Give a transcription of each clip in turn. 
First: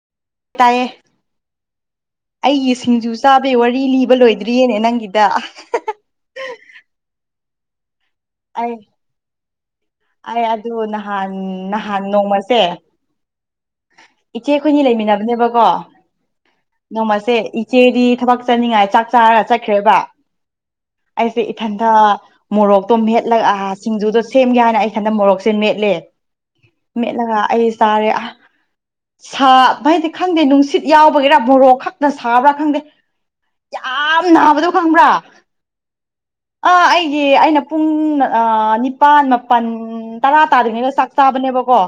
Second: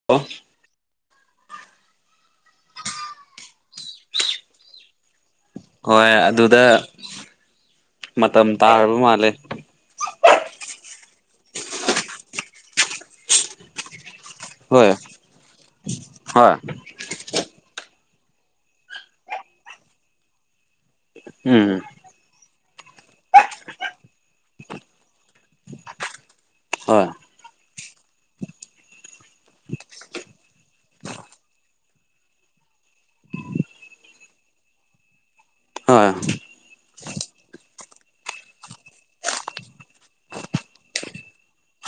[unintelligible] ꯇꯥꯏꯌꯦ ꯑꯩꯒꯤ ꯁꯤꯡꯖꯨ ꯆꯥꯕꯩ ꯋꯥꯔꯤ ꯂꯤꯕ ꯂꯣꯏꯗ꯭ꯔꯤꯌꯦꯅꯦ ꯅꯪꯒꯤꯗ ꯍꯣꯏ ꯑꯗꯨꯗ ꯃꯇꯝ ꯑꯩ ꯇꯥꯔꯕ ꯃꯥꯜꯂꯦ ꯑꯩ ꯑꯗꯨ ꯅꯍꯥꯟ ꯅꯍꯥꯟ ꯅꯣꯡꯃꯁꯦ ꯏꯆꯦ ꯑꯩꯈꯣꯏꯅꯤ ꯍꯣꯏ ꯂꯩꯃꯤꯟꯅꯕꯅꯦꯕꯀꯣ ꯍꯣꯏ ꯅꯣꯡꯃꯁꯦ ꯏꯆꯦꯗꯤ ꯊꯕꯛ ꯆꯠꯅꯤꯡꯉꯥꯏ ꯆꯥꯛ ꯆꯥꯔꯒ ꯆꯠꯈ꯭ꯔꯦꯕ ꯑꯩꯁꯦ ꯎꯝ ꯏꯊꯟꯇ ꯃꯣꯔꯣꯛꯇꯣ ꯃꯦꯠꯂꯒ ꯁꯤꯡꯖꯨꯗꯣ ꯁꯦꯝꯒꯦ ꯍꯥꯏꯅ ꯑꯩ ꯏꯊꯟꯗ ꯃꯣꯔꯣꯛꯁꯦ ꯃꯦꯠꯂꯦ ꯍꯣꯏ ꯃꯦꯠꯂꯒ ꯑꯩ ꯆꯥꯔꯦ ꯑꯥ ꯁꯥꯕ ꯍꯥꯏꯖꯦ ꯈꯪꯗꯦ ꯅꯨꯡꯁꯤꯠ ꯌꯥꯎꯕꯒꯤꯔꯥ ꯃꯣꯔꯣꯛ ꯈꯛꯇ ꯁꯥꯕ꯭ꯔꯥ ꯈꯪꯗꯦ ꯌꯥꯝ ꯅꯥꯕꯗꯣ ꯈꯪꯕ꯭ꯔꯥ ꯍꯣꯏ ꯑꯥ ꯑꯩꯒꯤ ꯑꯩꯅ ꯄꯨꯡ ꯑꯥ ꯅꯤꯄꯥꯥꯟ ꯃꯥ ꯃꯥꯄꯜ ꯇꯔꯥ ꯇꯥꯗ꯭ꯔꯤꯉꯩꯗ ꯆꯥꯛ ꯆꯥꯕꯅꯦꯕꯀꯣ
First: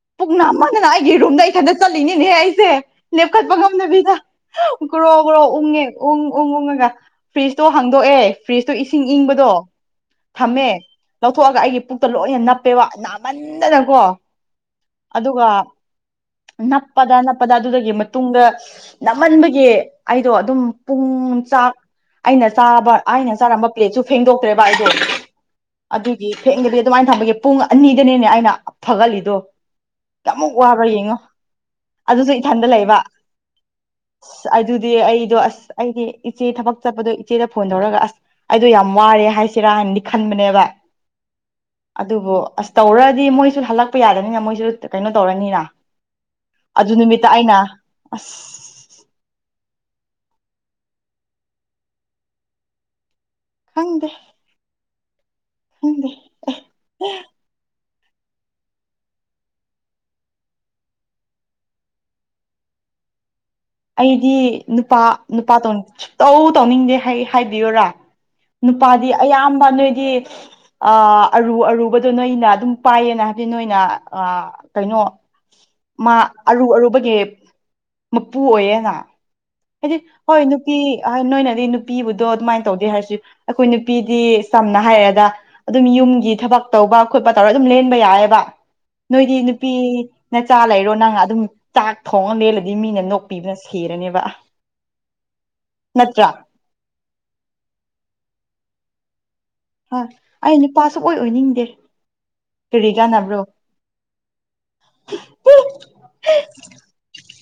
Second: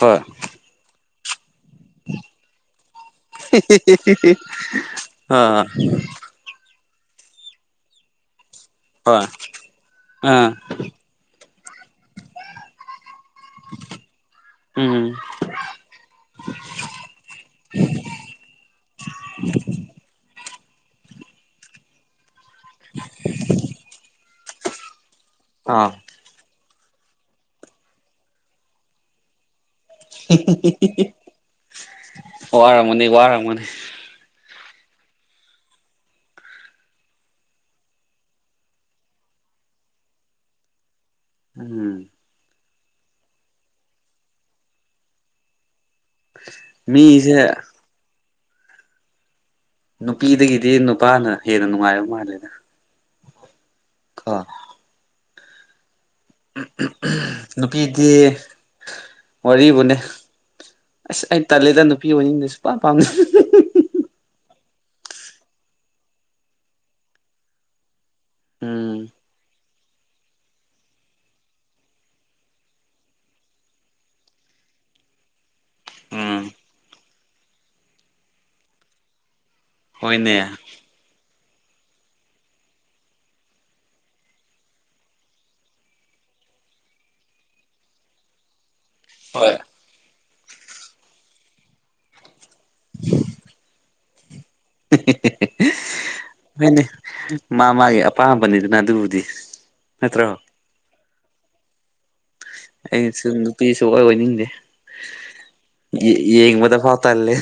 ꯍꯣꯏ ꯄꯨꯛ ꯅꯥꯃꯟꯗꯅ ꯑꯩꯒꯤ ꯔꯨꯝꯗ ꯏꯊꯟꯇ ꯆꯠꯂꯤꯅꯤꯅꯦ ꯑꯩꯁꯦ ꯂꯦꯞꯈꯠꯄ ꯉꯝꯗꯕꯤꯗ ꯒ꯭ꯔꯣ ꯒ꯭ꯔꯣ ꯑꯥ ꯎꯪꯉꯦ ꯎꯪ ꯎꯪ ꯎꯪꯉꯒ ꯐ꯭ꯔꯤꯖꯇꯣ ꯍꯥꯡꯗꯣꯛꯑꯦ ꯐ꯭ꯔꯤꯖꯇꯣ ꯏꯁꯤꯡ ꯍꯣꯏ ꯏꯪꯕꯗꯣ ꯑꯥ ꯊꯝꯃꯦ ꯂꯧꯊꯣꯛꯑꯒ ꯑꯩꯒꯤ ꯄꯨꯛꯇ ꯂꯣꯏꯅ ꯅꯞꯄꯦꯕ ꯅꯥꯃꯟꯗꯅꯀꯣ ꯎꯝ ꯑꯗꯨꯒ ꯅꯞꯄꯗ ꯅꯞꯄꯗ ꯑꯗꯨꯗꯒꯤ ꯃꯇꯨꯡꯗ ꯅꯥꯃꯟꯕꯒꯤ ꯑꯩꯗꯣ ꯑꯗꯨꯝ ꯄꯨꯡ ꯆꯥꯛ ꯑꯩꯅ ꯆꯥꯕ ꯑꯩꯅ ꯆꯥꯔꯝꯕ ꯄ꯭ꯂꯦꯠꯁꯨ ꯐꯦꯡꯗꯣꯛꯇ꯭ꯔꯦꯕ ꯑꯩꯗꯣ ꯑꯥ ꯑꯗꯨꯒꯤ ꯐꯦꯡꯗꯕꯤ ꯑꯗꯨꯃꯥꯏꯅ ꯊꯝꯕꯒꯤ ꯄꯨꯡ ꯑꯅꯤꯗꯅꯤꯅꯦ ꯑꯩꯅ ꯐꯒꯠꯂꯤꯗꯣ ꯑꯃꯨꯛ ꯋꯥꯕ꯭ꯔꯥ ꯌꯦꯡꯉꯣ ꯑꯗꯨꯁꯨ ꯏꯊꯟꯗ ꯂꯩꯕ ꯋꯥꯔꯝꯒꯅꯤ ꯋꯥꯔꯝꯒꯅꯤ ꯑꯗꯨꯗꯤ ꯑꯩꯗꯣ ꯑꯁ ꯑꯩꯒꯤ ꯏꯆꯦ ꯊꯕꯛ ꯆꯠꯄꯗꯣ ꯏꯆꯦꯗ ꯐꯣꯟ ꯇꯧꯔꯒ ꯑꯁ ꯑꯩꯗꯣ ꯌꯥꯝ ꯋꯥꯔꯦ ꯍꯥꯏꯁꯤꯔꯥ ꯍꯥꯏꯅꯗꯤ ꯈꯟꯕꯅꯦꯕ ꯎꯝ ꯑꯗꯨꯕꯨ ꯑꯁ ꯇꯧꯔꯗꯤ ꯃꯣꯏꯁꯨ ꯍꯜꯂꯛꯄ ꯌꯥꯗꯕꯅꯤꯅ ꯃꯣꯏꯁꯨ ꯀꯩꯅꯣ ꯇꯧꯔꯅꯤꯅ ꯑꯗꯨ ꯅꯨꯃꯤꯠꯇ ꯃꯤꯁꯦ ꯑꯩꯅ ꯑꯁ ꯅꯨꯄꯤꯗꯒꯤꯗꯤ ꯅꯨꯄꯥꯅ ꯍꯦꯟꯅ ꯅꯨꯡꯉꯥꯏꯔꯕ ꯃꯥꯜꯂꯦꯗ ꯈꯪꯗꯦ [unintelligible] ꯈꯪꯗꯦ ꯅꯨꯄꯤꯗꯤ ꯋꯥꯔꯤꯕꯨꯅꯦ ꯑꯁ ꯑꯩꯅ ꯇꯜꯂꯦꯗ ꯅꯨꯄꯤ ꯑꯣꯏꯅꯤꯡꯗꯦ ꯁꯨꯡꯄꯥꯝ ꯄꯥꯝ ꯑꯩꯗꯤ ꯅꯨꯄꯥ ꯅꯨꯄꯥ ꯇꯧ ꯁꯨꯇꯧ ꯇꯧꯅꯤꯡꯗꯦ ꯍꯥꯏ ꯍꯥꯏꯕꯤꯌꯨꯔꯥ ꯎꯝ ꯅꯨꯄꯥꯗꯤ ꯑꯌꯥꯝꯕ ꯅꯣꯏꯗꯤ ꯑꯥ ꯑꯔꯨ ꯑꯔꯨꯕꯗꯣ ꯅꯣꯏꯅ ꯑꯗꯨꯝ ꯄꯥꯏꯌꯦꯅ ꯍꯥꯏꯕꯗꯤ ꯅꯣꯏꯅ ꯑꯥ ꯀꯩꯅꯣ ꯃꯥ ꯎꯝ ꯑꯔꯨ ꯑꯔꯨꯕꯒꯤ ꯃꯄꯨ ꯑꯣꯏꯌꯦꯅ ꯍꯥꯏꯗꯤ ꯍꯣꯏꯅꯦ ꯍꯣꯏ ꯅꯨꯞ ꯇꯤ ꯍꯥꯏ ꯅꯣꯏꯅꯗꯤ ꯅꯨꯄꯤꯕꯨꯗꯣ ꯑꯗꯨꯃꯥꯏꯅ ꯇꯧꯗꯦ ꯍꯥꯏꯔꯁꯨ ꯑꯩꯈꯣꯏ ꯅꯨꯄꯤꯗꯤ ꯆꯝꯅ ꯍꯥꯏꯔꯒ ꯑꯗꯨꯝ ꯌꯨꯝꯒꯤ ꯊꯕꯛ ꯇꯧꯕ ꯈꯣꯠꯄ ꯇꯧꯔ ꯑꯗꯨꯝ ꯂꯦꯟꯕ ꯌꯥꯏꯌꯦꯕ ꯅꯣꯏꯗꯤ ꯍꯣꯏ ꯅꯨꯄꯤ ꯅꯆꯥ ꯂꯩꯔꯣ ꯅꯪ ꯑꯗꯨꯝ ꯆꯥꯛ ꯊꯣꯡꯉ ꯂꯦꯜꯂꯤ ꯗꯤ ꯃꯤꯅ ꯅꯣꯛꯄꯤꯕꯅ ꯁꯤꯔꯅꯦꯕ [inaudible] ꯅꯠꯇ꯭ꯔ ꯍꯣꯏꯅꯦ ꯃꯥ ꯃꯥꯒꯤ ꯑꯄꯥꯝꯕꯅꯤꯗꯅ ꯑꯗꯨꯕꯨꯗꯤ ꯍꯣꯏ ꯅꯠꯇ꯭ꯔꯣ ꯑꯩ ꯅꯨꯄꯥ ꯁꯨ ꯑꯣꯏ ꯑꯣꯏꯅꯤꯡꯗꯦ ꯀꯔꯤ ꯑꯩꯁꯨ ꯀꯥꯟꯅꯕ꯭ꯔꯣ ꯅꯨꯄꯤ ꯁꯨ ꯑꯣꯏ ꯑꯣꯏꯅꯤꯡꯗꯦ ꯌꯦ ꯌꯦꯡꯕꯗ ꯐꯥꯎ ꯇꯜꯂꯦ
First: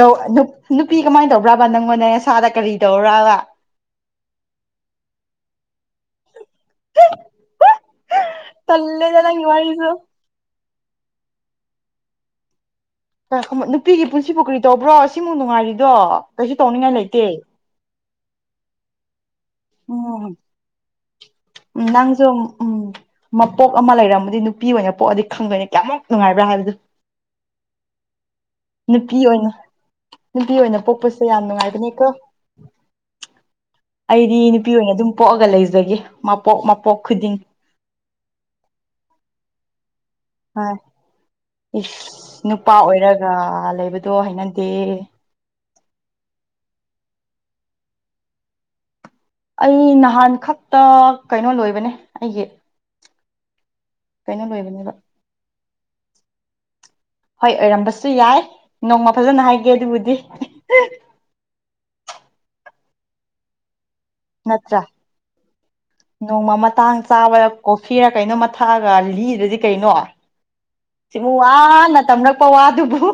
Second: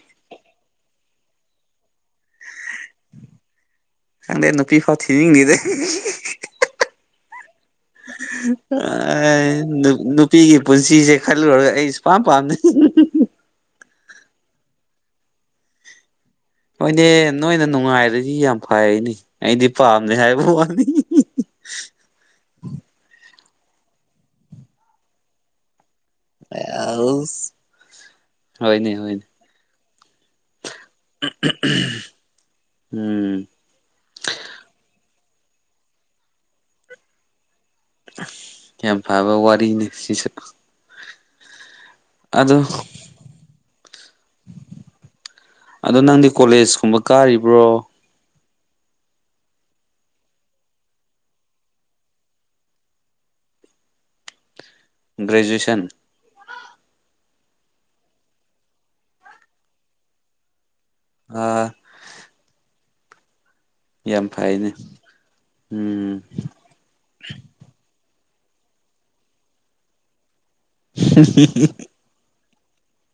ꯅꯨ [unintelligible] ꯅꯨꯄꯤ ꯀꯃꯥꯏꯅ ꯇꯧꯕ꯭ꯔꯥꯕ ꯅꯪꯉꯣꯟꯅꯦ ꯅꯁꯥꯗ ꯀꯔꯤ ꯇꯧꯔꯕ ꯈꯪꯗꯦ ꯅꯨꯄꯤ ꯐꯥꯎ ꯊꯤꯅꯤꯡꯗꯦꯗ ꯇꯜꯂꯦꯗ ꯅꯪꯒꯤ ꯑꯥꯏ ꯋꯥꯔꯤꯁꯨ ꯅꯨꯞ ꯅꯨꯞ ꯄꯤꯒꯤ ꯄꯨꯟꯁꯤꯁꯦ ꯈꯜꯂꯨꯔꯒ ꯑꯩ ꯁꯨꯄꯥꯝ ꯄꯥꯝꯗꯦ ꯅꯨꯄꯤꯒꯤ ꯄꯨꯟꯁꯤꯕꯨ ꯀꯔꯤ ꯇꯧꯕ꯭ꯔꯣ ꯁꯤꯃꯨꯛ ꯅꯨꯡꯉꯥꯏꯔꯤꯗꯣ ꯀꯩꯁꯨ ꯇꯧꯅꯤꯡꯉꯥꯏ ꯍꯣꯏꯅꯦ ꯂꯩꯇꯦ ꯅꯣꯏꯅ ꯅꯨꯡꯉꯥꯏꯔꯗꯤ ꯌꯥꯝ ꯐꯩꯅꯦ ꯑꯩꯗꯤ ꯄꯥꯝꯗꯦ ꯎꯝ ꯍꯥꯏꯕ ꯋꯥꯅꯤ ꯎꯝ ꯅꯪꯁꯨ ꯎꯝ ꯃꯄꯣꯛ ꯑꯃ ꯂꯩꯔꯝꯃꯗꯤ ꯅꯨꯄꯤ ꯑꯣꯏꯅ ꯄꯣꯛꯑꯗꯤ ꯈꯪꯗꯣꯏꯅ ꯀꯌꯥꯃꯨꯛ ꯅꯨꯡꯉꯥꯏꯕ꯭ꯔꯥ ꯍꯥꯏꯕꯗꯨ ꯥꯎ [unintelligible] ꯅꯨꯄꯤ ꯑꯣꯏꯅ ꯅꯨꯄꯤ ꯑꯣꯏꯅ ꯄꯣꯛꯄꯁꯦ ꯌꯥꯝ ꯅꯨꯡꯉꯥꯏꯕꯅꯦꯀꯣ ꯎꯝ ꯑꯩꯗꯤ ꯅꯨꯄꯤ ꯑꯣꯏꯅ ꯑꯗꯨꯝ ꯄꯣꯛꯑꯒ ꯂꯩꯖꯒꯦ ꯃꯄꯣꯛ ꯃꯄꯣꯛ ꯈꯨꯗꯤꯡ ꯌꯥꯝ ꯐꯕ ꯋꯥꯔꯤꯅꯤ ꯁꯤꯁꯨ ꯍꯣꯏ ꯏꯁ ꯑꯗꯣ ꯅꯨꯄꯥ ꯑꯣꯏꯔꯒ ꯂꯩꯕꯗꯣ ꯍꯩꯅꯗꯦ ꯑꯗꯣ ꯅꯪꯗꯤ ꯀꯣꯂꯦꯖꯀꯨꯝꯕ ꯀꯥꯔꯤꯕ꯭ꯔꯣ ꯑꯩ ꯅꯍꯥꯟ ꯈꯛꯇ ꯀꯩꯅꯣ ꯂꯣꯏꯕꯅꯦ ꯑꯩꯒꯤ ꯀꯩꯅꯣ ꯂꯣꯏꯕꯅꯦꯕ ꯒ꯭ꯔꯦꯖꯨꯌꯦꯁꯟ ꯍꯣꯏ ꯑꯣꯏꯔꯝꯕꯁꯨ ꯌꯥꯏ ꯅꯣꯡꯃ ꯐꯖꯅ ꯍꯥꯏꯒꯦ ꯑꯗꯨꯕꯨꯗꯤ ꯑꯥꯥ ꯌꯥꯝ ꯐꯩꯅꯦ ꯅꯠꯇ꯭ꯔꯥ ꯎꯝ ꯅꯣꯡꯃ ꯃꯇꯥꯡ ꯆꯥꯕꯗ ꯀꯣꯐꯤꯔꯥ ꯀꯩꯅꯣꯝꯃ ꯊꯛꯑꯒ ꯂꯤꯗ꯭ꯔꯗꯤ ꯀꯩꯅꯣ ꯨ ꯁꯤꯃꯨꯛ ꯋꯥꯅ ꯇꯝꯔꯛꯄ ꯋꯥꯗꯨꯨꯕꯨ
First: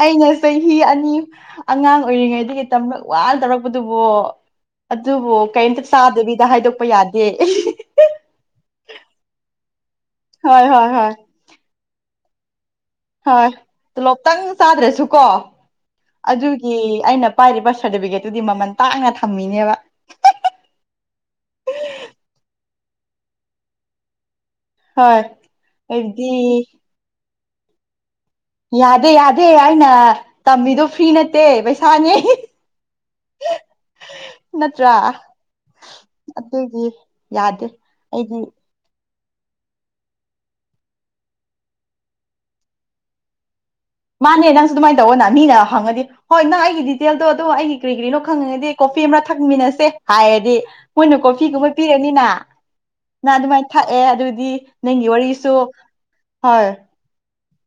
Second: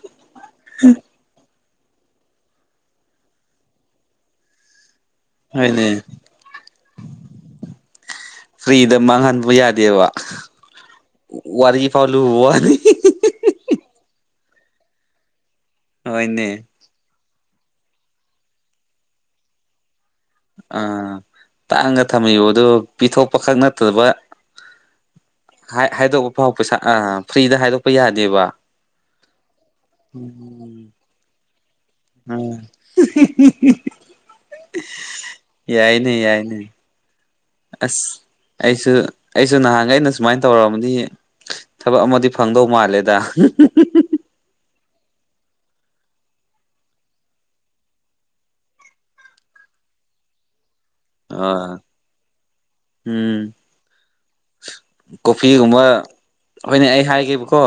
ꯑꯩꯅ ꯆꯍꯤ ꯑꯅꯤ ꯑꯉꯥꯡ ꯑꯣꯏꯔꯤꯉꯩ ꯗꯒꯤ ꯇꯝꯔꯛ ꯋꯥꯅ ꯇꯧꯔꯛꯄꯗꯨꯕꯣ ꯑꯗꯨꯕꯨ ꯀꯩꯝꯇ ꯍꯣꯏꯅꯦ ꯆꯥꯗꯕꯤꯗ ꯍꯥꯏꯗꯣꯛꯄ ꯌꯥꯗꯦ ꯐ꯭ꯔꯤꯗ ꯃꯥꯡꯍꯟꯕ ꯌꯥꯗꯦꯕ ꯍꯣꯏ ꯍꯣꯏ ꯍꯣꯏ ꯋꯥꯔꯤ ꯐꯥꯎꯂꯨ ꯋꯥꯅꯤ ꯍꯣꯏ ꯇꯣꯂꯣꯞꯇꯪ ꯆꯥꯗ꯭ꯔꯁꯨꯀꯣ ꯍꯣꯏꯅꯦ ꯑꯗꯨꯒꯤ ꯑꯩꯅ ꯄꯥꯏꯔꯤꯕ ꯁꯔꯇꯤꯐꯤꯀꯦꯠꯇꯨꯗꯤ ꯃꯃꯟ ꯇꯥꯡꯅ ꯊꯝꯃꯤꯅꯦꯕ ꯑꯥ ꯇꯥꯡꯅꯥ ꯊꯝꯃꯤꯕ ꯑꯗꯨ ꯄꯤꯊꯣꯛꯄꯈꯛ ꯅꯠꯇꯕ ꯍꯣꯏ ꯍꯥ ꯍꯥꯏꯗꯣꯛꯄ ꯐꯥꯎ ꯑꯩꯗꯤ ꯄꯩꯁꯥ ꯑꯥ ꯐ꯭ꯔꯤꯗ ꯍꯥꯏꯗꯣꯛꯄ ꯌꯥꯗꯦꯕ ꯌꯥꯗꯦ ꯌꯥꯗꯦ ꯑꯩꯅ ꯇꯝꯃꯤꯗꯣ ꯐ꯭ꯔꯤ ꯅꯠ ꯇꯦ ꯄꯩꯁꯥꯅꯦ ꯎꯝ ꯅꯠꯇ꯭ꯔꯥ ꯌꯥꯏꯅꯦ ꯌꯥꯏꯅꯦ ꯑꯗꯨꯒꯤ ꯌꯥꯗꯦ ꯑꯁ ꯑꯩꯗꯤ ꯑꯩꯁꯨ ꯑꯩꯁꯨ ꯅꯍꯥꯟꯒꯩꯅ ꯁꯨꯃꯥꯏ ꯇꯧꯔꯃꯗꯤ ꯊꯕꯛ ꯑꯃꯗꯤ ꯐꯪꯗꯧ ꯃꯥꯜꯂꯦꯗ ꯃꯥꯅꯦ ꯅꯪꯁꯨ ꯑꯗꯨꯃꯥꯏ ꯇꯧꯋꯣꯅ ꯃꯤꯅ ꯍꯪꯉꯗꯤ ꯍꯣꯏ ꯅꯪ ꯑꯩꯒꯤ ꯗꯤꯇꯦꯜꯗꯣ ꯑꯗꯨ ꯑꯩꯒꯤ ꯀꯔꯤ ꯀꯔꯤꯅꯣ ꯈꯪꯅꯤꯡꯉꯗꯤ ꯀꯣꯐꯤ ꯑꯃ ꯊꯛꯃꯤꯟꯅꯁꯦ ꯍꯥꯏꯔꯗꯤ ꯃꯣꯏꯅ ꯀꯣꯐꯤꯒꯨꯝꯕ ꯑꯥ ꯄꯤꯔꯅꯤꯅ ꯅꯪ ꯎꯝ ꯑꯗꯨꯃꯥꯏ ꯊꯛꯑꯦ ꯑꯗꯨꯗꯤ ꯅꯪꯒꯤ ꯋꯥꯔꯤꯁꯨ ꯀꯣꯐꯤꯒꯨꯝꯕ ꯍꯣꯏ ꯍꯣꯏꯅꯦ ꯑꯩ ꯍꯥꯏꯒꯦꯕꯀꯣ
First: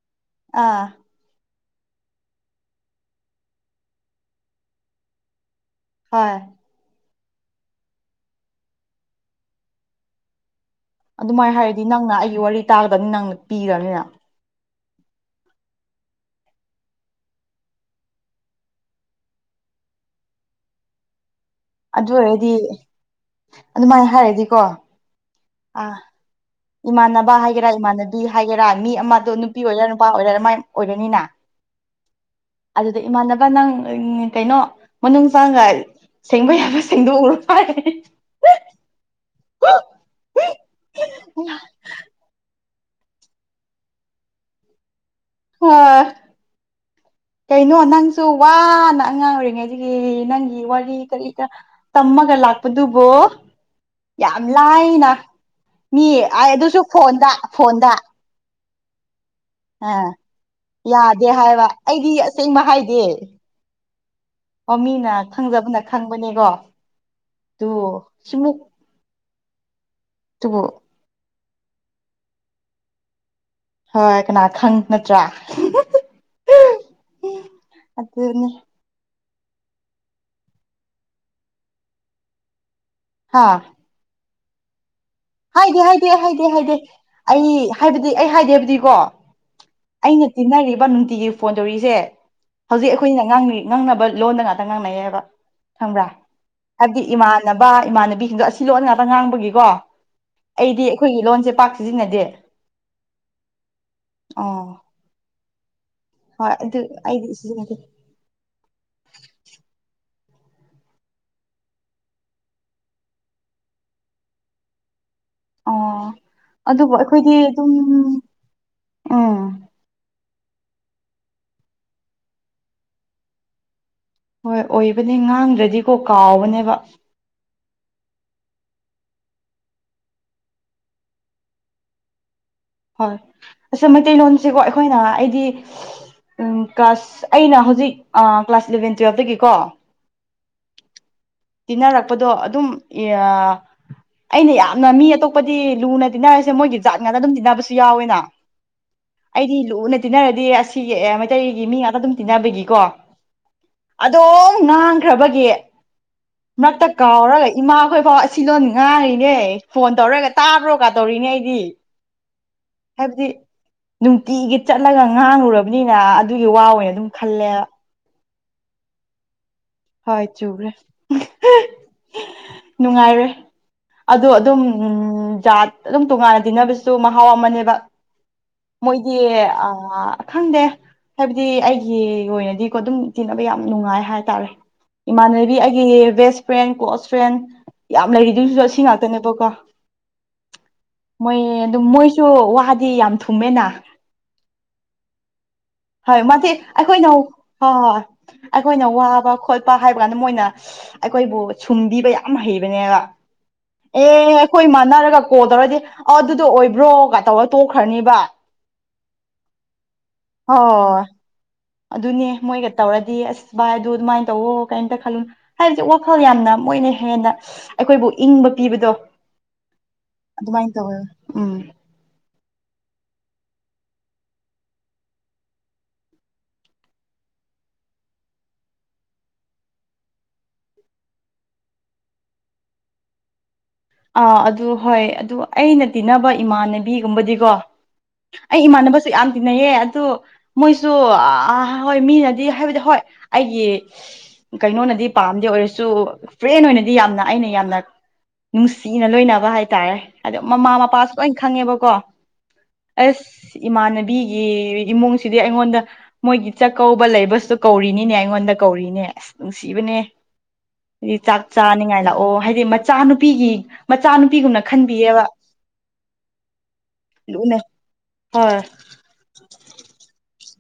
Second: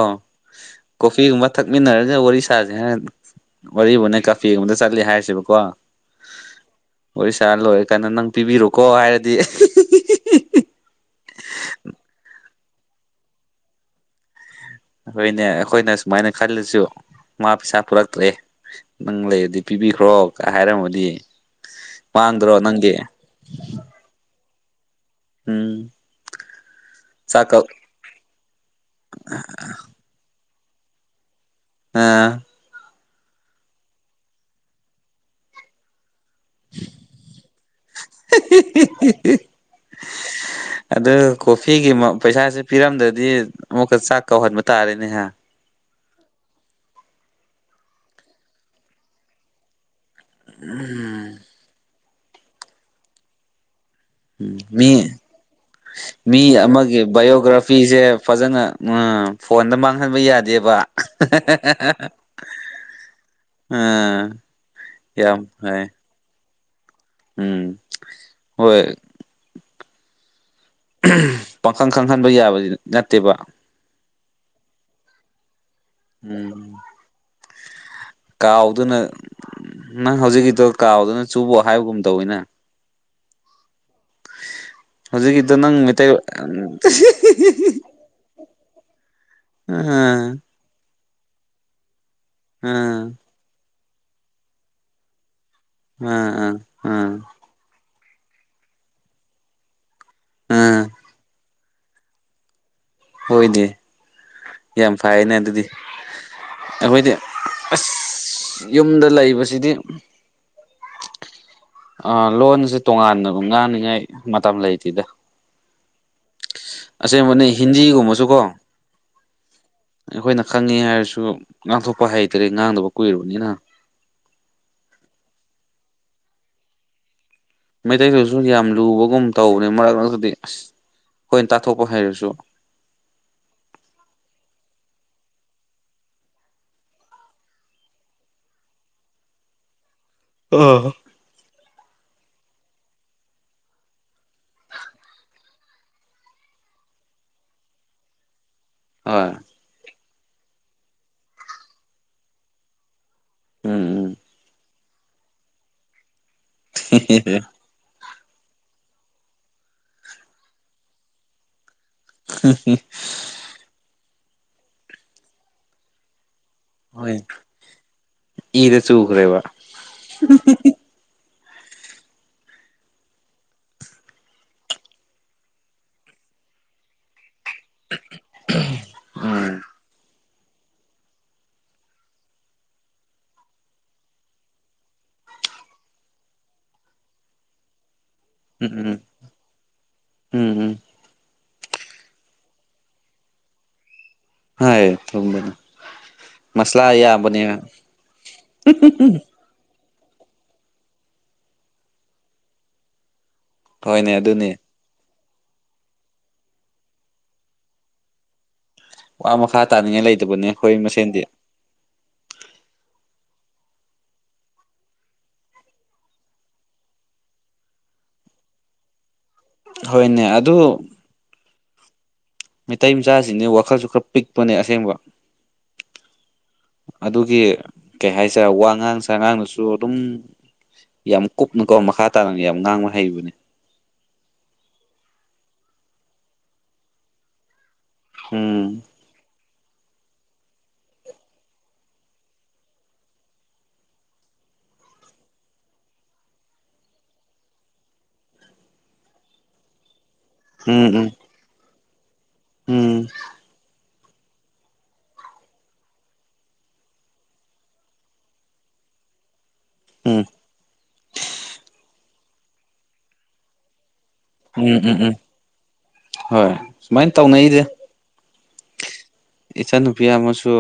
ꯑꯥ ꯐꯤꯒꯨꯝꯕ ꯊꯛꯃꯤꯟꯅꯔꯒ ꯋꯥꯔꯤ ꯁꯥꯥꯖꯦ ꯍꯥꯏꯔ ꯋꯥꯔꯤꯕꯨꯅꯦ ꯀꯥꯐꯦꯒꯨꯝꯕꯗ ꯆꯠꯂꯦ ꯍꯥꯏꯔꯁꯦꯕꯀꯣ ꯍꯣꯏ ꯋꯥꯔꯤ ꯁꯥꯥ ꯂꯣꯏꯔꯀꯥꯟꯗ ꯅꯪ ꯄꯤꯕꯤꯔꯣꯀꯣ ꯍꯥꯏꯔꯗꯤ ꯑꯗꯨꯃꯥꯏ ꯍꯥꯏꯔꯗꯤ ꯅꯪꯅ ꯑꯩꯒꯤ ꯋꯥꯔꯤ ꯇꯥꯒꯗꯕꯅꯤ ꯅꯪꯅ ꯄꯤ [unintelligible] ꯑꯈꯣꯏꯅꯦ ꯑꯩꯈꯣꯏꯅ ꯁꯨꯃꯥꯏꯅ ꯈꯜꯂꯁꯨ ꯃꯥ ꯄꯩꯁꯥ ꯄꯨꯔꯛꯔꯛꯇ꯭ꯔꯦ ꯅꯪ ꯂꯩꯔꯗꯤ ꯄꯤꯕꯤꯈ꯭ꯔꯣ ꯀꯥꯏ ꯍꯥꯏꯔꯝꯃꯗꯤ ꯑꯗꯨ ꯑꯣꯏꯔꯗꯤ ꯃꯥꯡꯗ꯭ꯔꯣ ꯅꯪꯒꯤ ꯑꯗꯨꯃꯥꯏ ꯍꯥꯏꯔꯗꯤꯀꯣ ꯑ ꯎꯝ ꯏꯃꯥꯟꯅꯕ ꯆꯥꯛ ꯀꯧ ꯍꯥꯏꯒꯦꯔꯥ ꯏꯃꯥꯟꯅꯕꯤ ꯍꯥꯏꯒꯦꯔꯥ ꯃꯤ ꯑꯃꯗꯣ ꯅꯨꯄꯤ ꯑꯣꯏꯒꯦꯔꯥ ꯅꯨꯄꯥ ꯑꯣꯏꯔꯥ ꯃꯥꯏ ꯑꯣꯏꯔꯅꯤꯅ ꯑꯥ ꯑꯗꯨꯗ ꯏꯃꯥꯟꯅꯕ ꯅꯪ ꯀꯩꯅꯣ ꯃꯅꯨꯡ ꯆꯪꯉꯒ ꯁꯦꯡꯕ ꯌꯥꯕ ꯁꯦꯡꯗꯣꯛꯎꯔꯣ ꯍꯥꯏ ꯑꯗꯨ ꯀꯣꯐꯤꯒꯤ ꯃ ꯄꯩꯁꯥꯁꯨ ꯄꯤꯔꯝꯗꯗꯤ ꯑꯃꯨꯛꯀ ꯆꯥꯛ ꯀꯧꯍꯟꯕ ꯇꯥꯔꯦꯅꯦꯍ ꯍꯣꯏ ꯀꯩꯅꯣ ꯅꯪꯁꯨ ꯋꯥꯅ ꯑꯉꯥꯡ ꯑꯣꯏꯔꯤꯉꯩꯗꯒꯤ ꯅꯪ ꯒꯤ ꯋꯥꯔꯤ ꯀꯔꯤ ꯀ ꯇꯝꯃꯒ ꯂꯥꯛꯄꯗꯨꯕꯨ ꯌꯥꯝ ꯎꯝ ꯃꯤ ꯂꯥꯏꯅ ꯃꯤ ꯑꯥꯏ ꯑꯗꯨꯁꯨ ꯑꯃꯒꯤ ꯐꯣꯟꯗ ꯐꯣꯟꯗ ꯕꯥꯏꯑꯣꯒ꯭ꯔꯥꯐꯤꯁꯦ ꯐꯖꯅ [unintelligible] ꯑ ꯃꯥꯡꯍꯟꯕ ꯌꯥꯗꯦꯕ ꯌꯥꯗꯦ ꯍꯥꯏꯕ ꯑꯩꯗꯤ ꯑꯁꯦꯡꯕ ꯍꯥꯏꯗꯦ ꯎꯝ ꯑꯣ ꯃꯤꯅ ꯌꯥꯝ ꯈꯪꯖꯕꯅ ꯐꯩ ꯈꯪꯕꯅꯦꯀꯣ ꯑꯗꯨ ꯎꯝ ꯁꯤꯃꯨꯛ ꯍꯣꯏ ꯇꯨꯕꯨ ꯄꯪꯈꯪ ꯈꯪꯍꯟꯕ ꯌꯥꯕꯗꯤ ꯅꯠꯇꯦꯕ ꯍꯣꯏ ꯀꯅꯥ ꯈꯪ ꯅꯠꯇ꯭ꯔꯥ ꯎꯝ ꯑꯗꯨꯅꯤ ꯀꯥꯎꯗꯨꯅ ꯅꯪ ꯍꯧꯖꯤꯛꯀꯤꯗꯨ ꯀꯥꯎꯗꯅ ꯆꯨꯕꯣ ꯍꯥꯏꯕꯒꯨꯝ ꯇꯧꯋꯤꯅ ꯍꯥꯥ ꯍꯧꯖꯤꯛꯀꯤꯗꯣ ꯅꯪ ꯍꯥꯏꯗꯦ ꯃꯩꯇꯩ ꯍꯥꯏꯗꯦ ꯍꯥꯏꯗꯦ ꯍꯥꯏꯗꯦ ꯑꯩ ꯍꯥꯏꯕꯗꯤ ꯑꯩ ꯍꯥꯏꯗꯦꯕꯗꯤꯀꯣ ꯑꯥ ꯑꯩꯅ ꯇꯤꯟꯅꯔꯤꯕ ꯅꯨꯡꯇꯤꯒꯤ ꯐꯣꯟ ꯇꯧꯔꯤꯁꯦ ꯍꯧꯖꯤꯛ ꯑꯥ ꯑꯩꯈꯣꯏꯅꯤꯅ ꯉꯥꯡꯅꯕ ꯂꯣꯟꯗ ꯉꯥꯛꯇ ꯉꯥꯡꯅꯩꯌꯦ ꯍꯥꯏꯕ ꯈꯪꯕ꯭ꯔꯥ ꯑꯥ ꯑꯥ ꯍꯥꯏꯕꯗꯤ ꯑꯥ ꯏꯃꯥꯟꯅꯕ ꯏꯃꯥꯟꯅꯕꯤꯁꯤꯡꯗꯣ ꯑꯁꯤ ꯂꯣꯟ ꯉꯥꯛꯇ ꯉꯥꯡꯕꯒꯤꯀꯣ ꯑꯥ ꯑꯩꯗꯤ ꯑꯩꯈꯣꯏꯒꯤ ꯂꯣꯟꯁꯦ ꯄꯥꯛ ꯁꯤꯖꯤꯟꯅꯗꯦ ꯍꯣꯏꯅꯦ ꯑꯣ ꯌꯥꯝ ꯐꯥꯏꯌꯦꯅꯦ ꯑꯗꯨꯗꯤ ꯍꯣꯏ ꯑꯗꯨ ꯑꯈꯣꯏꯗꯤ ꯑꯩꯗꯤ ꯁꯤꯖꯤꯟꯅꯗꯦ ꯑꯁ ꯌꯨꯝꯗ ꯂꯩꯕꯁꯤꯗꯤ ꯑ ꯂꯣꯟꯖꯦ ꯇꯣꯉꯥꯟꯅ ꯒꯨꯝ ꯉꯥꯡꯅꯤꯉꯥꯏ ꯃꯇꯝ ꯂꯩꯇꯤꯗ ꯑꯣ ꯑꯗꯨꯕꯨ ꯑꯩꯈꯣꯏꯗꯤ ꯑꯁꯦꯡꯕꯅꯤ ꯑꯗꯨꯝ ꯍꯤꯟꯗꯤꯒꯨꯝꯕꯁꯨ ꯀꯣ ꯎꯝ ꯑꯩꯈꯣꯏꯅ ꯈꯪꯉꯦ ꯍꯥꯏꯔꯁꯨ ꯉꯥꯡꯊꯣꯛꯄ ꯍꯩꯇꯔꯤ ꯉꯥꯡꯗꯕ ꯀꯨꯏꯔꯕꯅꯤꯅ꯫ ꯍꯣꯏ ꯑꯣꯏꯕꯅꯤ ꯉꯥꯡꯗ꯭ꯔꯗꯤꯀꯣ ꯀꯥꯎꯕꯅꯦꯕ꯫ ꯃꯩꯇꯩꯗꯨꯁꯨ ꯌꯥꯝ ꯂꯨꯕꯒꯨꯝ ꯇꯧꯕꯅꯤ ꯃꯔꯛ ꯃꯔꯛꯇꯗꯤ ꯑꯁ ꯑꯩꯈꯣꯏꯅ ꯇꯥꯊꯣꯛꯄ ꯍꯩꯔꯁꯨ꯫ ꯍꯣꯏ ꯑꯁꯤ ꯃꯩꯇꯩꯂꯣꯟꯁꯤꯕꯨ ꯑꯩꯈꯣꯏꯅ ꯑꯩꯗꯤ꯫ ꯎꯝ ꯀ꯭ꯂꯥꯁ ꯑꯩꯅ ꯍꯧꯖꯤꯛ ꯀ꯭ꯂꯥꯁ ꯏꯂꯕꯦꯟ ꯇꯨꯌꯦꯜꯐꯇꯒꯤꯀꯣ ꯑꯥ ꯇꯤꯟꯅꯔꯛꯄꯗꯣ ꯑꯗꯨꯝ ꯑꯩꯅ ꯌꯥꯝꯅ ꯃꯤ ꯑꯇꯣꯞꯄꯗꯤ ꯂꯨꯅ ꯇꯤꯟꯅꯔꯁꯦ ꯃꯣꯏꯒꯤ ꯖꯥꯠ ꯉꯥꯗ ꯑꯗꯨꯝ ꯇꯤꯟꯅꯕꯁꯨ ꯌꯥꯎꯋꯦꯅ꯫ ꯍꫭꯏ ꯑꯩꯗꯤ ꯂꯨꯅ ꯇꯤꯟꯅꯔꯗꯤ ꯑꯁꯤꯒꯤ ꯑꯦ ꯃꯩꯇꯩꯒꯤ ꯃꯤ ꯉꯥꯛꯇ ꯑꯗꯨꯝ ꯇꯤꯟꯅꯕꯒꯤꯀꯣ꯫ ꯎꯝ ꯎꯝ ꯑꯗꯣꯝ ꯉꯥꯡꯈ꯭ꯔꯕꯒꯦ ꯃꯔꯛꯇ ꯀꯥꯎꯔ ꯂꯩ ꯏꯃꯥꯈꯣꯏ ꯐꯥꯎ ꯑꯁꯤ ꯂꯣꯟ ꯉꯥꯡꯔꯤꯅꯦ ꯐꯣꯟ ꯇꯧꯔꯒ ꯇꯥꯕ꯭ꯔꯣ ꯀꯥꯗꯧꯔꯤꯅꯦ ꯑꯩꯗꯤ꯫ [unintelligible] ꯍꯗꯤ ꯅꯨꯡꯇꯤꯒꯤ ꯆꯠꯂꯒ ꯉꯥꯡꯉꯨꯔꯕꯅꯤꯅ ꯑꯗꯨꯒꯤ ꯋꯥ ꯑꯣꯏꯅ ꯑꯗꯨꯝ ꯍꯣꯏ ꯈꯜꯂꯦ꯫ ꯏꯗ ꯆꯨꯈ꯭ꯔꯦꯕ꯫ ꯍꯣꯏ ꯆꯨꯕ꯭ꯔꯦ꯫ [inaudible] ꯅꯨꯡꯉꯥꯏꯔꯦ ꯑꯗꯣ ꯑꯗꯨꯝ ꯖꯥꯠ ꯑꯗꯨꯝ ꯇꯣꯉꯥꯟꯅ ꯇꯤꯟꯅꯕꯁ ꯆꯨ ꯃꯍꯥꯎ ꯑꯃꯅꯦꯕ ꯃꯣꯏꯗꯤ ꯎꯝ ꯑ ꯈꯪꯗꯦ꯫ ꯍꯥꯏꯕꯗꯤ ꯑꯩꯒꯤ ꯑꯣꯏꯅꯗꯤꯀꯣ ꯑꯗꯨꯝ ꯇꯤꯟꯅꯕ ꯌꯥꯝ ꯅꯨꯡꯉꯥꯏ ꯍꯥꯏꯇꯥꯔꯦ꯫ ꯏꯃꯥꯟꯅꯕꯤ ꯑꯩꯒꯤ ꯕꯦꯁ ꯐ꯭ꯔꯦꯟ ꯀ꯭ꯂꯣꯁ ꯐ꯭ꯔꯦꯟ ꯌꯥꯝ ꯂꯩꯔꯤꯗꯨꯁꯨ ꯎꯝ ꯑꯁꯤ ꯎꯝ ꯉꯥꯛꯇꯅꯦꯕꯀꯣ꯫ ꯎꯝ ꯎꯝ ꯃꯣꯏ ꯑꯗꯨꯝ ꯃꯣꯏꯁꯨ ꯋꯥꯗꯤ ꯌꯥꯝ ꯊꯨꯝꯃꯦꯅ꯫ ꯍꯣꯏ ꯊꯨꯝꯕꯅꯦ꯫ ꯍꯣꯏ ꯃꯥꯗꯤ ꯑꯩꯈꯣꯏꯅ ꯍꯣꯏ ꯑꯩꯈꯣꯏꯅ ꯋꯥꯕ ꯈꯣꯠꯄ ꯍꯥꯏꯕ ꯀꯥꯟꯗ ꯃꯣꯏꯅ ꯑꯩꯈꯣꯏꯕꯨ ꯁꯨꯝꯕꯤꯕ ꯌꯥꯝ ꯍꯩꯕꯅꯦꯕ꯫ ꯍꯣꯏꯅꯦ ꯑꯦ ꯑꯗꯨꯅꯦ ꯑꯩꯈꯣꯏ ꯃꯥꯟꯅꯔꯒ ꯀꯣꯜ ꯇꯧꯔꯗꯤ ꯑ ꯑꯗꯨꯗꯣ ꯑꯣꯏꯕ꯭ꯔꯣꯒ ꯇꯧꯔ ꯇꯣꯛꯈ꯭ꯔꯅꯤꯕ꯫ ꯋꯥ ꯃꯈꯥ ꯇꯥꯅꯤꯡꯉꯥꯏ ꯂꯩꯗꯕꯅꯦ ꯈꯣꯏ ꯍꯣꯏ ꯃꯁꯦꯟꯗꯤ꯫ ꯑꯗꯨꯅꯦ ꯃꯣꯏꯒ ꯇꯧꯔꯗꯤ ꯑꯁ ꯚꯥꯏ ꯑꯗꯨ ꯑꯗꯨꯃꯥꯏꯅ ꯇꯧꯋꯣ ꯀꯔꯤꯝꯇ ꯈꯜꯂꯨ ꯍꯥꯏꯕꯁꯤ ꯋꯥꯈꯜ ꯌꯥꯝꯅ ꯃꯣꯏꯅ ꯍꯦꯟꯅ ꯑꯩꯈꯣꯏꯕꯨ ꯏꯪꯕ ꯄꯤꯕꯗꯣ꯫ ꯍꯣꯏꯅꯦ ꯑꯗꯨꯃꯥꯏꯅ ꯑꯗꯨ ꯇꯧꯋꯦ ꯎꯝ꯫ ꯃꯩꯇꯩ ꯃꯆꯥꯁꯤꯡꯖꯦ ꯋꯥꯈꯜꯁꯨ ꯈꯔ ꯄꯤꯛꯄꯅꯦ ꯑꯁꯦꯡꯕ꯫ ꯑꯗꯨꯒꯤ ꯀꯩ ꯍꯥꯏꯁꯦꯔ ꯋꯥꯉꯥꯡ ꯁꯥꯉꯥꯡꯗꯨꯁꯨ ꯑꯗꯨꯝ꯫ ꯌꯥꯝ ꯀꯨꯞꯅꯀꯣ ꯃꯈꯥ ꯇꯥꯅ ꯌꯥꯝ ꯉꯥꯡꯕ ꯍꯩꯕꯅꯦ꯫ ꯑꯥ ꯑꯗꯨ ꯍꯣꯏ ꯑꯗꯨ ꯑꯩꯅ ꯇꯤꯟꯅꯕ ꯏꯃꯥꯟꯅꯕꯤꯒꯨꯝꯕꯗꯤꯀꯣ ꯑꯩ ꯎꯝ ꯏꯃꯥꯟꯅꯕ ꯌꯥꯝ ꯇꯤꯟꯅꯩꯌꯦ ꯑꯗꯨ ꯃꯣꯏꯁꯨ ꯑ ꯍꯣꯏ ꯃꯤꯅꯗꯤ ꯍꯥꯏꯕꯗꯤ ꯍꯣꯏ ꯑꯩꯒꯤ ꯀꯩꯅꯣꯅꯗꯤ ꯄꯥꯝꯗꯦ ꯑꯣꯏꯔꯁꯨ ꯐ꯭ꯔꯦꯟ ꯑꯣꯏꯅꯗꯤ ꯌꯥꯝꯅ ꯑꯩꯅ ꯌꯥꯝꯅ ꯅꯨꯡꯁꯤꯅ ꯂꯣꯏꯅꯕ ꯍꯥꯏꯇꯥꯔꯦ ꯑꯗꯣ ꯃꯃꯥ ꯃꯄꯥꯁꯨ ꯎꯝ ꯂꯣꯏ ꯈꯪꯉꯦꯕꯀꯣ ꯎꯝ ꯎꯝ ꯑꯁ ꯏꯃꯥꯟꯅꯕꯤꯒꯤ ꯏꯃꯨꯡꯁꯤꯗꯤ ꯑꯩꯉꯣꯟꯗ ꯃꯣꯏꯒꯤ ꯆꯥꯛꯀꯧꯕ ꯂꯩꯕꯁꯨ ꯀꯧꯔꯤꯅꯤꯅꯦ ꯑꯩꯉꯣꯟꯗ ꯀꯧꯔꯤꯅꯦ ꯑꯁ꯫ ꯅꯨꯡꯁꯤꯕꯅꯦ ꯎꯝ ꯗꯤ ꯆꯥꯛ ꯆꯥꯅꯤꯡꯉꯥꯏ ꯂꯥꯛꯑꯣ ꯍꯥꯏꯗꯤ ꯃꯆꯥꯅꯨꯄꯤꯒꯤ ꯃꯆꯥꯅꯨꯄꯤꯒꯨꯝꯅ ꯎꯝ ꯎꯝ ꯎꯝ ꯈꯟꯕꯤꯌꯦꯕ ꯍꯣꯏ ꯁꯨꯃꯥꯏꯅ ꯂꯨꯅ ꯇꯧꯅꯩꯗ ꯍꯣꯏ꯫ ꯏꯆꯥꯟꯅꯨꯄꯤ ꯑꯃꯁꯨ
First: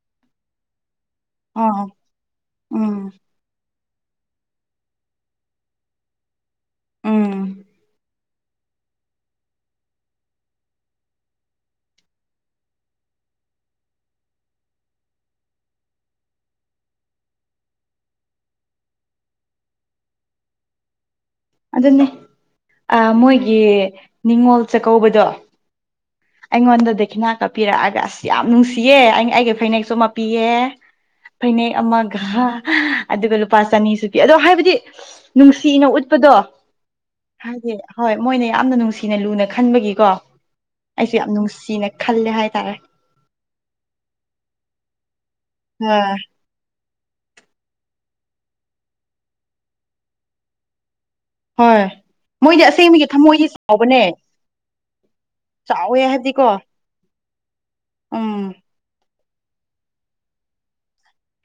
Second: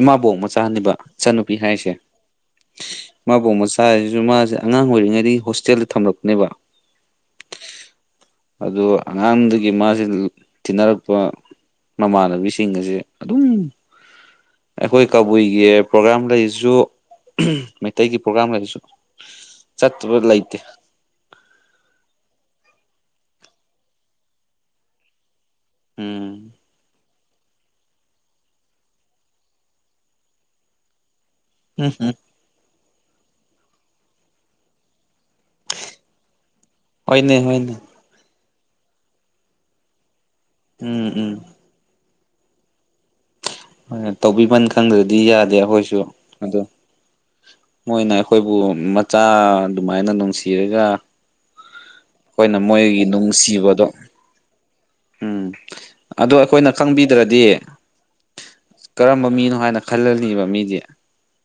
ꯏꯃꯥꯕꯣꯛ ꯃꯆꯥꯥꯅꯦꯕ ꯏꯆꯟꯅꯨꯄꯤ ꯑ ꯍꯥꯏꯁꯦ ꯎꯝ ꯃꯥꯕꯨ ꯃꯆꯥ ꯍꯥꯏꯁꯤꯁꯨ ꯃꯥꯁꯦ ꯑꯉꯥꯡ ꯑꯣꯏꯔꯤꯉꯩꯗꯒꯤ ꯍꯣꯁꯇꯦꯜꯗ ꯊꯝꯂꯛꯄꯅꯦꯕ ꯎꯝ ꯑꯗꯨ ꯑꯉꯥꯡꯗꯨꯒꯤ ꯃꯥꯁꯦ ꯇꯤꯟꯅꯔꯛꯄ ꯃꯃꯥꯟꯅꯕꯤꯁꯤꯡꯒꯁꯦ ꯑꯗꯨꯝ ꯑꯩꯈꯣꯏ ꯀꯕꯨꯏꯒꯤ ꯄ꯭ꯔꯣꯒ꯭ꯔꯥꯝ ꯂꯩꯔꯖꯨ ꯃꯩꯇꯩꯒꯤ ꯄ꯭ꯔꯣꯒ꯭ꯔꯥꯝ ꯂꯩꯔꯁꯨ ꯆꯠꯇꯕ ꯂꯩꯇꯦ ꯑꯗꯨꯅꯤ ꯑꯥ ꯃꯣꯏꯒꯤ ꯅꯤꯡꯉꯣꯜ ꯆꯥꯛꯀꯧꯕꯗꯣ ꯎꯝ ꯑꯩꯉꯣꯟꯗ ꯗꯦꯈꯤꯅ ꯄꯤꯔꯛꯑꯥꯒ ꯑꯁ ꯌꯥꯝ ꯅꯨꯡꯁꯤꯌꯦ ꯑꯩ ꯑꯩꯒꯤ ꯐꯅꯦꯛꯁꯨ ꯑꯃ ꯄꯤꯌꯦ ꯐꯩꯅꯦꯛ ꯎꯝ ꯎꯝ ꯑꯃꯒ ꯑꯗꯨꯒ ꯂꯨꯄꯥ ꯆꯅꯤꯁꯨ ꯄꯤ ꯑꯗꯣ ꯍꯥꯏꯕꯗꯤ ꯅꯨꯡꯁꯤꯅ ꯎꯠ ꯎꯠꯄꯗꯣ ꯍꯣꯏꯅꯦ ꯍꯥꯏꯗꯤ ꯍꯣꯏꯅꯦ ꯍꯣꯏ ꯃꯣꯏꯅ ꯌꯥꯝꯅ ꯅꯨꯡꯁꯤꯅ ꯂꯨꯅ ꯈꯟꯕꯒꯤꯀꯣ ꯎꯝ ꯑꯩꯁꯨ ꯌꯥꯝ ꯎꯝ ꯅꯨꯡꯁꯤꯅ ꯈꯜꯂꯦ ꯍꯥꯏꯇꯥꯔꯦ ꯍꯣꯏ ꯇꯧꯕꯤꯃꯟ ꯈꯪꯗ꯭ꯔꯗꯤ ꯌꯥꯗꯦ ꯑꯩꯈꯣꯏꯁꯨ ꯍꯣꯏ ꯑꯗꯣ ꯃꯣꯏꯅ ꯑꯩꯈꯣꯏꯕꯨ ꯃꯆꯥ ꯑꯗꯨꯃꯥꯏꯅ ꯅꯨꯡꯁꯤꯔꯒ ꯍꯣꯏ ꯑꯈꯣꯏꯅ ꯃꯣꯏꯗꯤ ꯃꯣꯏꯒꯤ ꯑꯁꯦꯡꯕꯒꯤ ꯊꯃꯣꯏꯗꯤ ꯅꯨꯡꯁꯤꯕꯗꯣ ꯆꯥꯎꯕꯅꯦ ꯎꯝ ꯆꯥꯎꯋꯦ ꯑꯗꯣ ꯍꯥꯏꯕꯗꯤꯀꯣ ꯑꯩꯈꯣꯏꯅ ꯈꯪꯕꯤꯗ꯭ꯔꯗꯤ ꯎꯝ ꯀꯔꯝꯕ ꯃꯤꯅꯣ ꯍꯥꯏꯅ ꯈꯜꯂꯅꯤꯕ ꯃꯤꯗꯤ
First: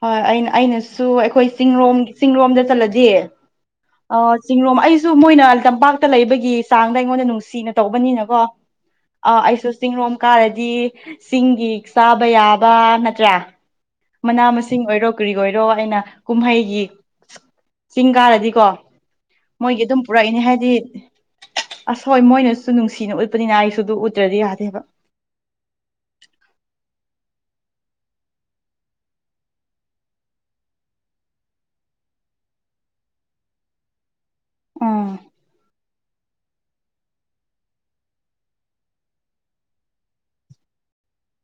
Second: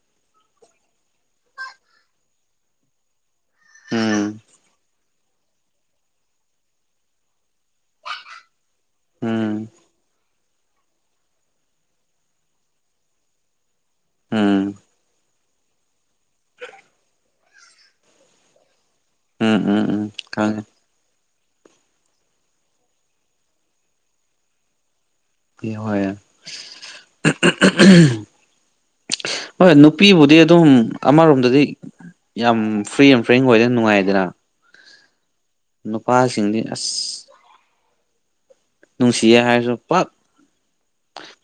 ꯍꯣꯏ ꯑꯩꯅ ꯑꯩꯅꯁꯨ ꯑꯩꯈꯣꯏ ꯆꯤꯡꯔꯣꯝ ꯆꯤꯡꯔꯣꯝꯗ ꯆꯠꯂꯗꯤ ꯎꯝ ꯑꯥ ꯆꯤꯡꯔꯣꯝ ꯑꯩꯁꯨ ꯃꯣꯏꯅ ꯇꯝꯄꯥꯛꯇ ꯂꯩꯕꯒꯤ ꯆꯥꯡꯗ ꯑꯩꯉꯣꯟꯗ ꯅꯨꯡꯁꯤꯅ ꯇꯧꯕꯅꯤꯅꯀꯣ ꯑꯥ ꯎꯝ ꯑꯩꯁꯨ ꯆꯤꯡꯔꯣꯝ ꯀꯥꯔꯗꯤ ꯆꯤꯡꯒꯤ ꯆꯥꯕ ꯌꯥꯕ ꯅꯠꯇ꯭ꯔꯥ ꯃꯅꯥ ꯃꯁꯤꯡ ꯎꯝ ꯑꯣꯏꯔꯣ ꯀꯔꯤ ꯑꯣꯏꯔꯣ ꯑꯩꯅ ꯀꯨꯝꯍꯩꯒꯤ ꯆꯤꯡ ꯀꯥꯔꯗꯤꯀꯣ ꯎꯝ ꯃꯣꯏꯒꯤ ꯎꯝ ꯑꯗꯨꯝ ꯎꯝ ꯄꯨꯔꯛꯏꯅꯦ ꯍꯥꯏꯗꯤ ꯈꯪꯉꯦ ꯑꯁ ꯍꯣꯏ ꯃꯣꯏꯅꯁꯨ ꯅꯨꯡꯁꯤꯅ ꯎꯠꯄꯅꯤꯅ ꯑꯩꯁꯨ ꯑꯗꯨ ꯎꯠꯇ꯭ꯔꯗꯤ ꯌꯥꯗꯦꯕ [unintelligible] ꯍꯣꯏ ꯍꯣꯏ ꯅꯨꯄꯤꯕꯨꯗꯤ ꯑꯗꯨꯝ ꯑꯃꯔꯣꯝꯗꯗꯤ ꯌꯥꯝ ꯐ꯭ꯔꯤ ꯑꯦꯟ ꯐ꯭ꯔꯦꯡ ꯑꯣꯏꯗꯅ ꯅꯨꯡꯉꯥꯏꯗꯅ ꯎꯝ ꯅꯨꯄꯥꯁꯤꯡꯗꯤ ꯑꯁ ꯅꯨꯡꯁꯤꯌꯦ ꯍꯥꯏꯔꯁꯨ ꯄꯥꯛ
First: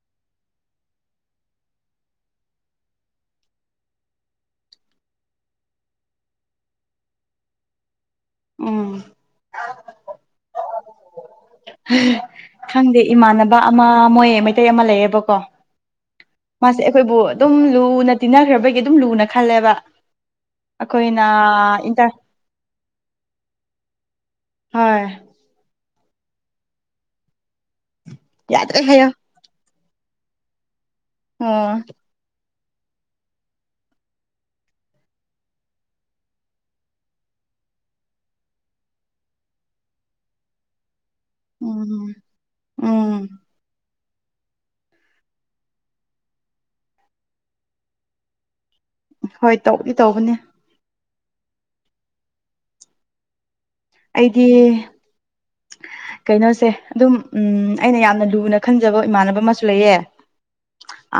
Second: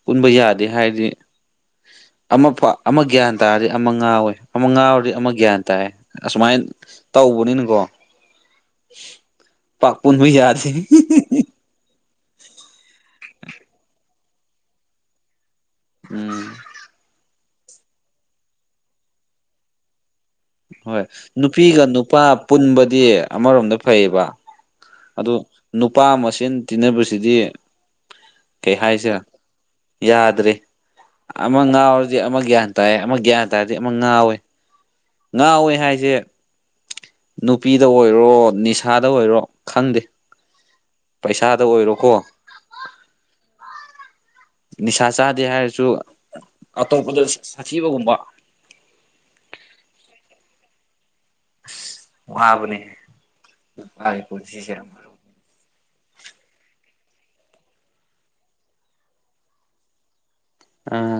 ꯄꯨꯟꯕ ꯌꯥꯗꯦ ꯍꯥꯏꯕꯗꯤ ꯑꯃꯐꯥꯎ ꯑꯃ ꯒ꯭ꯌꯥꯟ ꯇꯥꯔꯗꯤ ꯑꯃ ꯉꯥꯎꯋꯦ ꯑꯃ ꯉꯥꯎꯔꯗꯤ ꯑꯃ ꯒ꯭ꯌꯥꯟ ꯇꯥꯏꯌꯦ ꯑꯁꯨꯃꯥꯏ ꯇꯧꯕꯅꯤꯅꯀꯣ ꯎꯝ ꯄꯥꯛ ꯄꯨꯟꯕ ꯌꯥꯗꯦ ꯈꯪꯗꯦ ꯏꯃꯥꯟꯅꯕ ꯑꯃ ꯃꯣꯏ ꯃꯩꯇꯩ ꯑꯃ ꯂꯩꯌꯦꯕꯀꯣ ꯎꯝ ꯃꯥꯁꯦ ꯑꯈꯣꯏꯕꯨ ꯑꯗꯨꯝ ꯂꯨꯅ ꯇꯤꯟꯅꯈ꯭ꯔꯕꯒꯤ ꯑꯗꯨꯝ ꯂꯨꯅ ꯈꯜꯂꯦꯕ ꯍꯣꯏ ꯑꯩꯈꯣꯏꯅ ꯅꯨꯄꯤꯒ ꯏꯟꯇꯔ ꯅꯨꯄꯥ ꯄꯨꯟꯕꯗꯤ ꯑꯃꯔꯣꯝꯗ ꯐꯩꯌꯦꯕ ꯍꯣꯏ ꯑꯗꯨ ꯅꯨꯄꯥ ꯃꯁꯦꯟ ꯇꯤꯟꯅꯕꯁꯤꯗꯤ ꯀꯩ ꯌꯥꯗ꯭ꯔꯦ ꯍꯥꯏꯌꯣ ꯍꯥꯏꯁꯤꯔ ꯌꯥꯗ꯭ꯔꯦ ꯑꯃ ꯑꯣ ꯉꯥꯎꯔꯗꯤ ꯑꯃ ꯒ꯭ꯌꯥꯟ ꯇꯥꯏ ꯑꯃ ꯒ꯭ꯌꯥꯟ ꯇꯥꯔꯗꯤ ꯑꯃ ꯉꯥꯎꯋꯦ ꯉꯥꯥꯎꯋꯦ ꯍꯥꯏꯁꯦ ꯅꯨꯄꯤꯗ ꯑꯣꯏꯔꯣ ꯅꯤꯁꯥꯗ ꯑꯣꯏꯔꯣ ꯈꯪꯗꯦ ꯄꯩꯁꯥꯗ ꯑꯣꯏꯔꯣꯀꯣ ꯎꯝ ꯎꯝ ꯅꯤꯁꯥ ꯆꯥꯗꯦ ꯍꯥꯏꯔꯁꯨ ꯑꯇꯣꯞꯄꯗ ꯁꯥꯊꯤꯕꯒꯨꯝꯕ ꯍꯣꯏ ꯇꯧꯗꯤ ꯇꯧꯕꯅꯦ ꯏꯁ ꯋꯥꯕꯅꯦ ꯃꯥꯒꯤ ꯑꯩꯗꯤ ꯄꯨꯟꯁꯤꯁꯦ [inaudible] ꯀꯩꯅꯣꯁꯦ ꯑꯗꯨꯝ ꯎꯝ ꯑꯩꯅ ꯌꯥꯝꯅ ꯂꯨꯅ ꯈꯟꯖꯕ ꯏꯃꯥꯟꯅꯕ ꯑꯃꯁꯨ ꯂꯩꯌꯦ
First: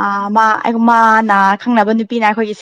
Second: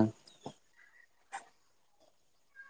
ꯑ ꯃꯥ ꯑꯩ ꯃꯥꯅ ꯈꯪꯅꯕ ꯅꯨꯄꯤꯅ ꯑꯩꯈꯣꯏꯒꯤ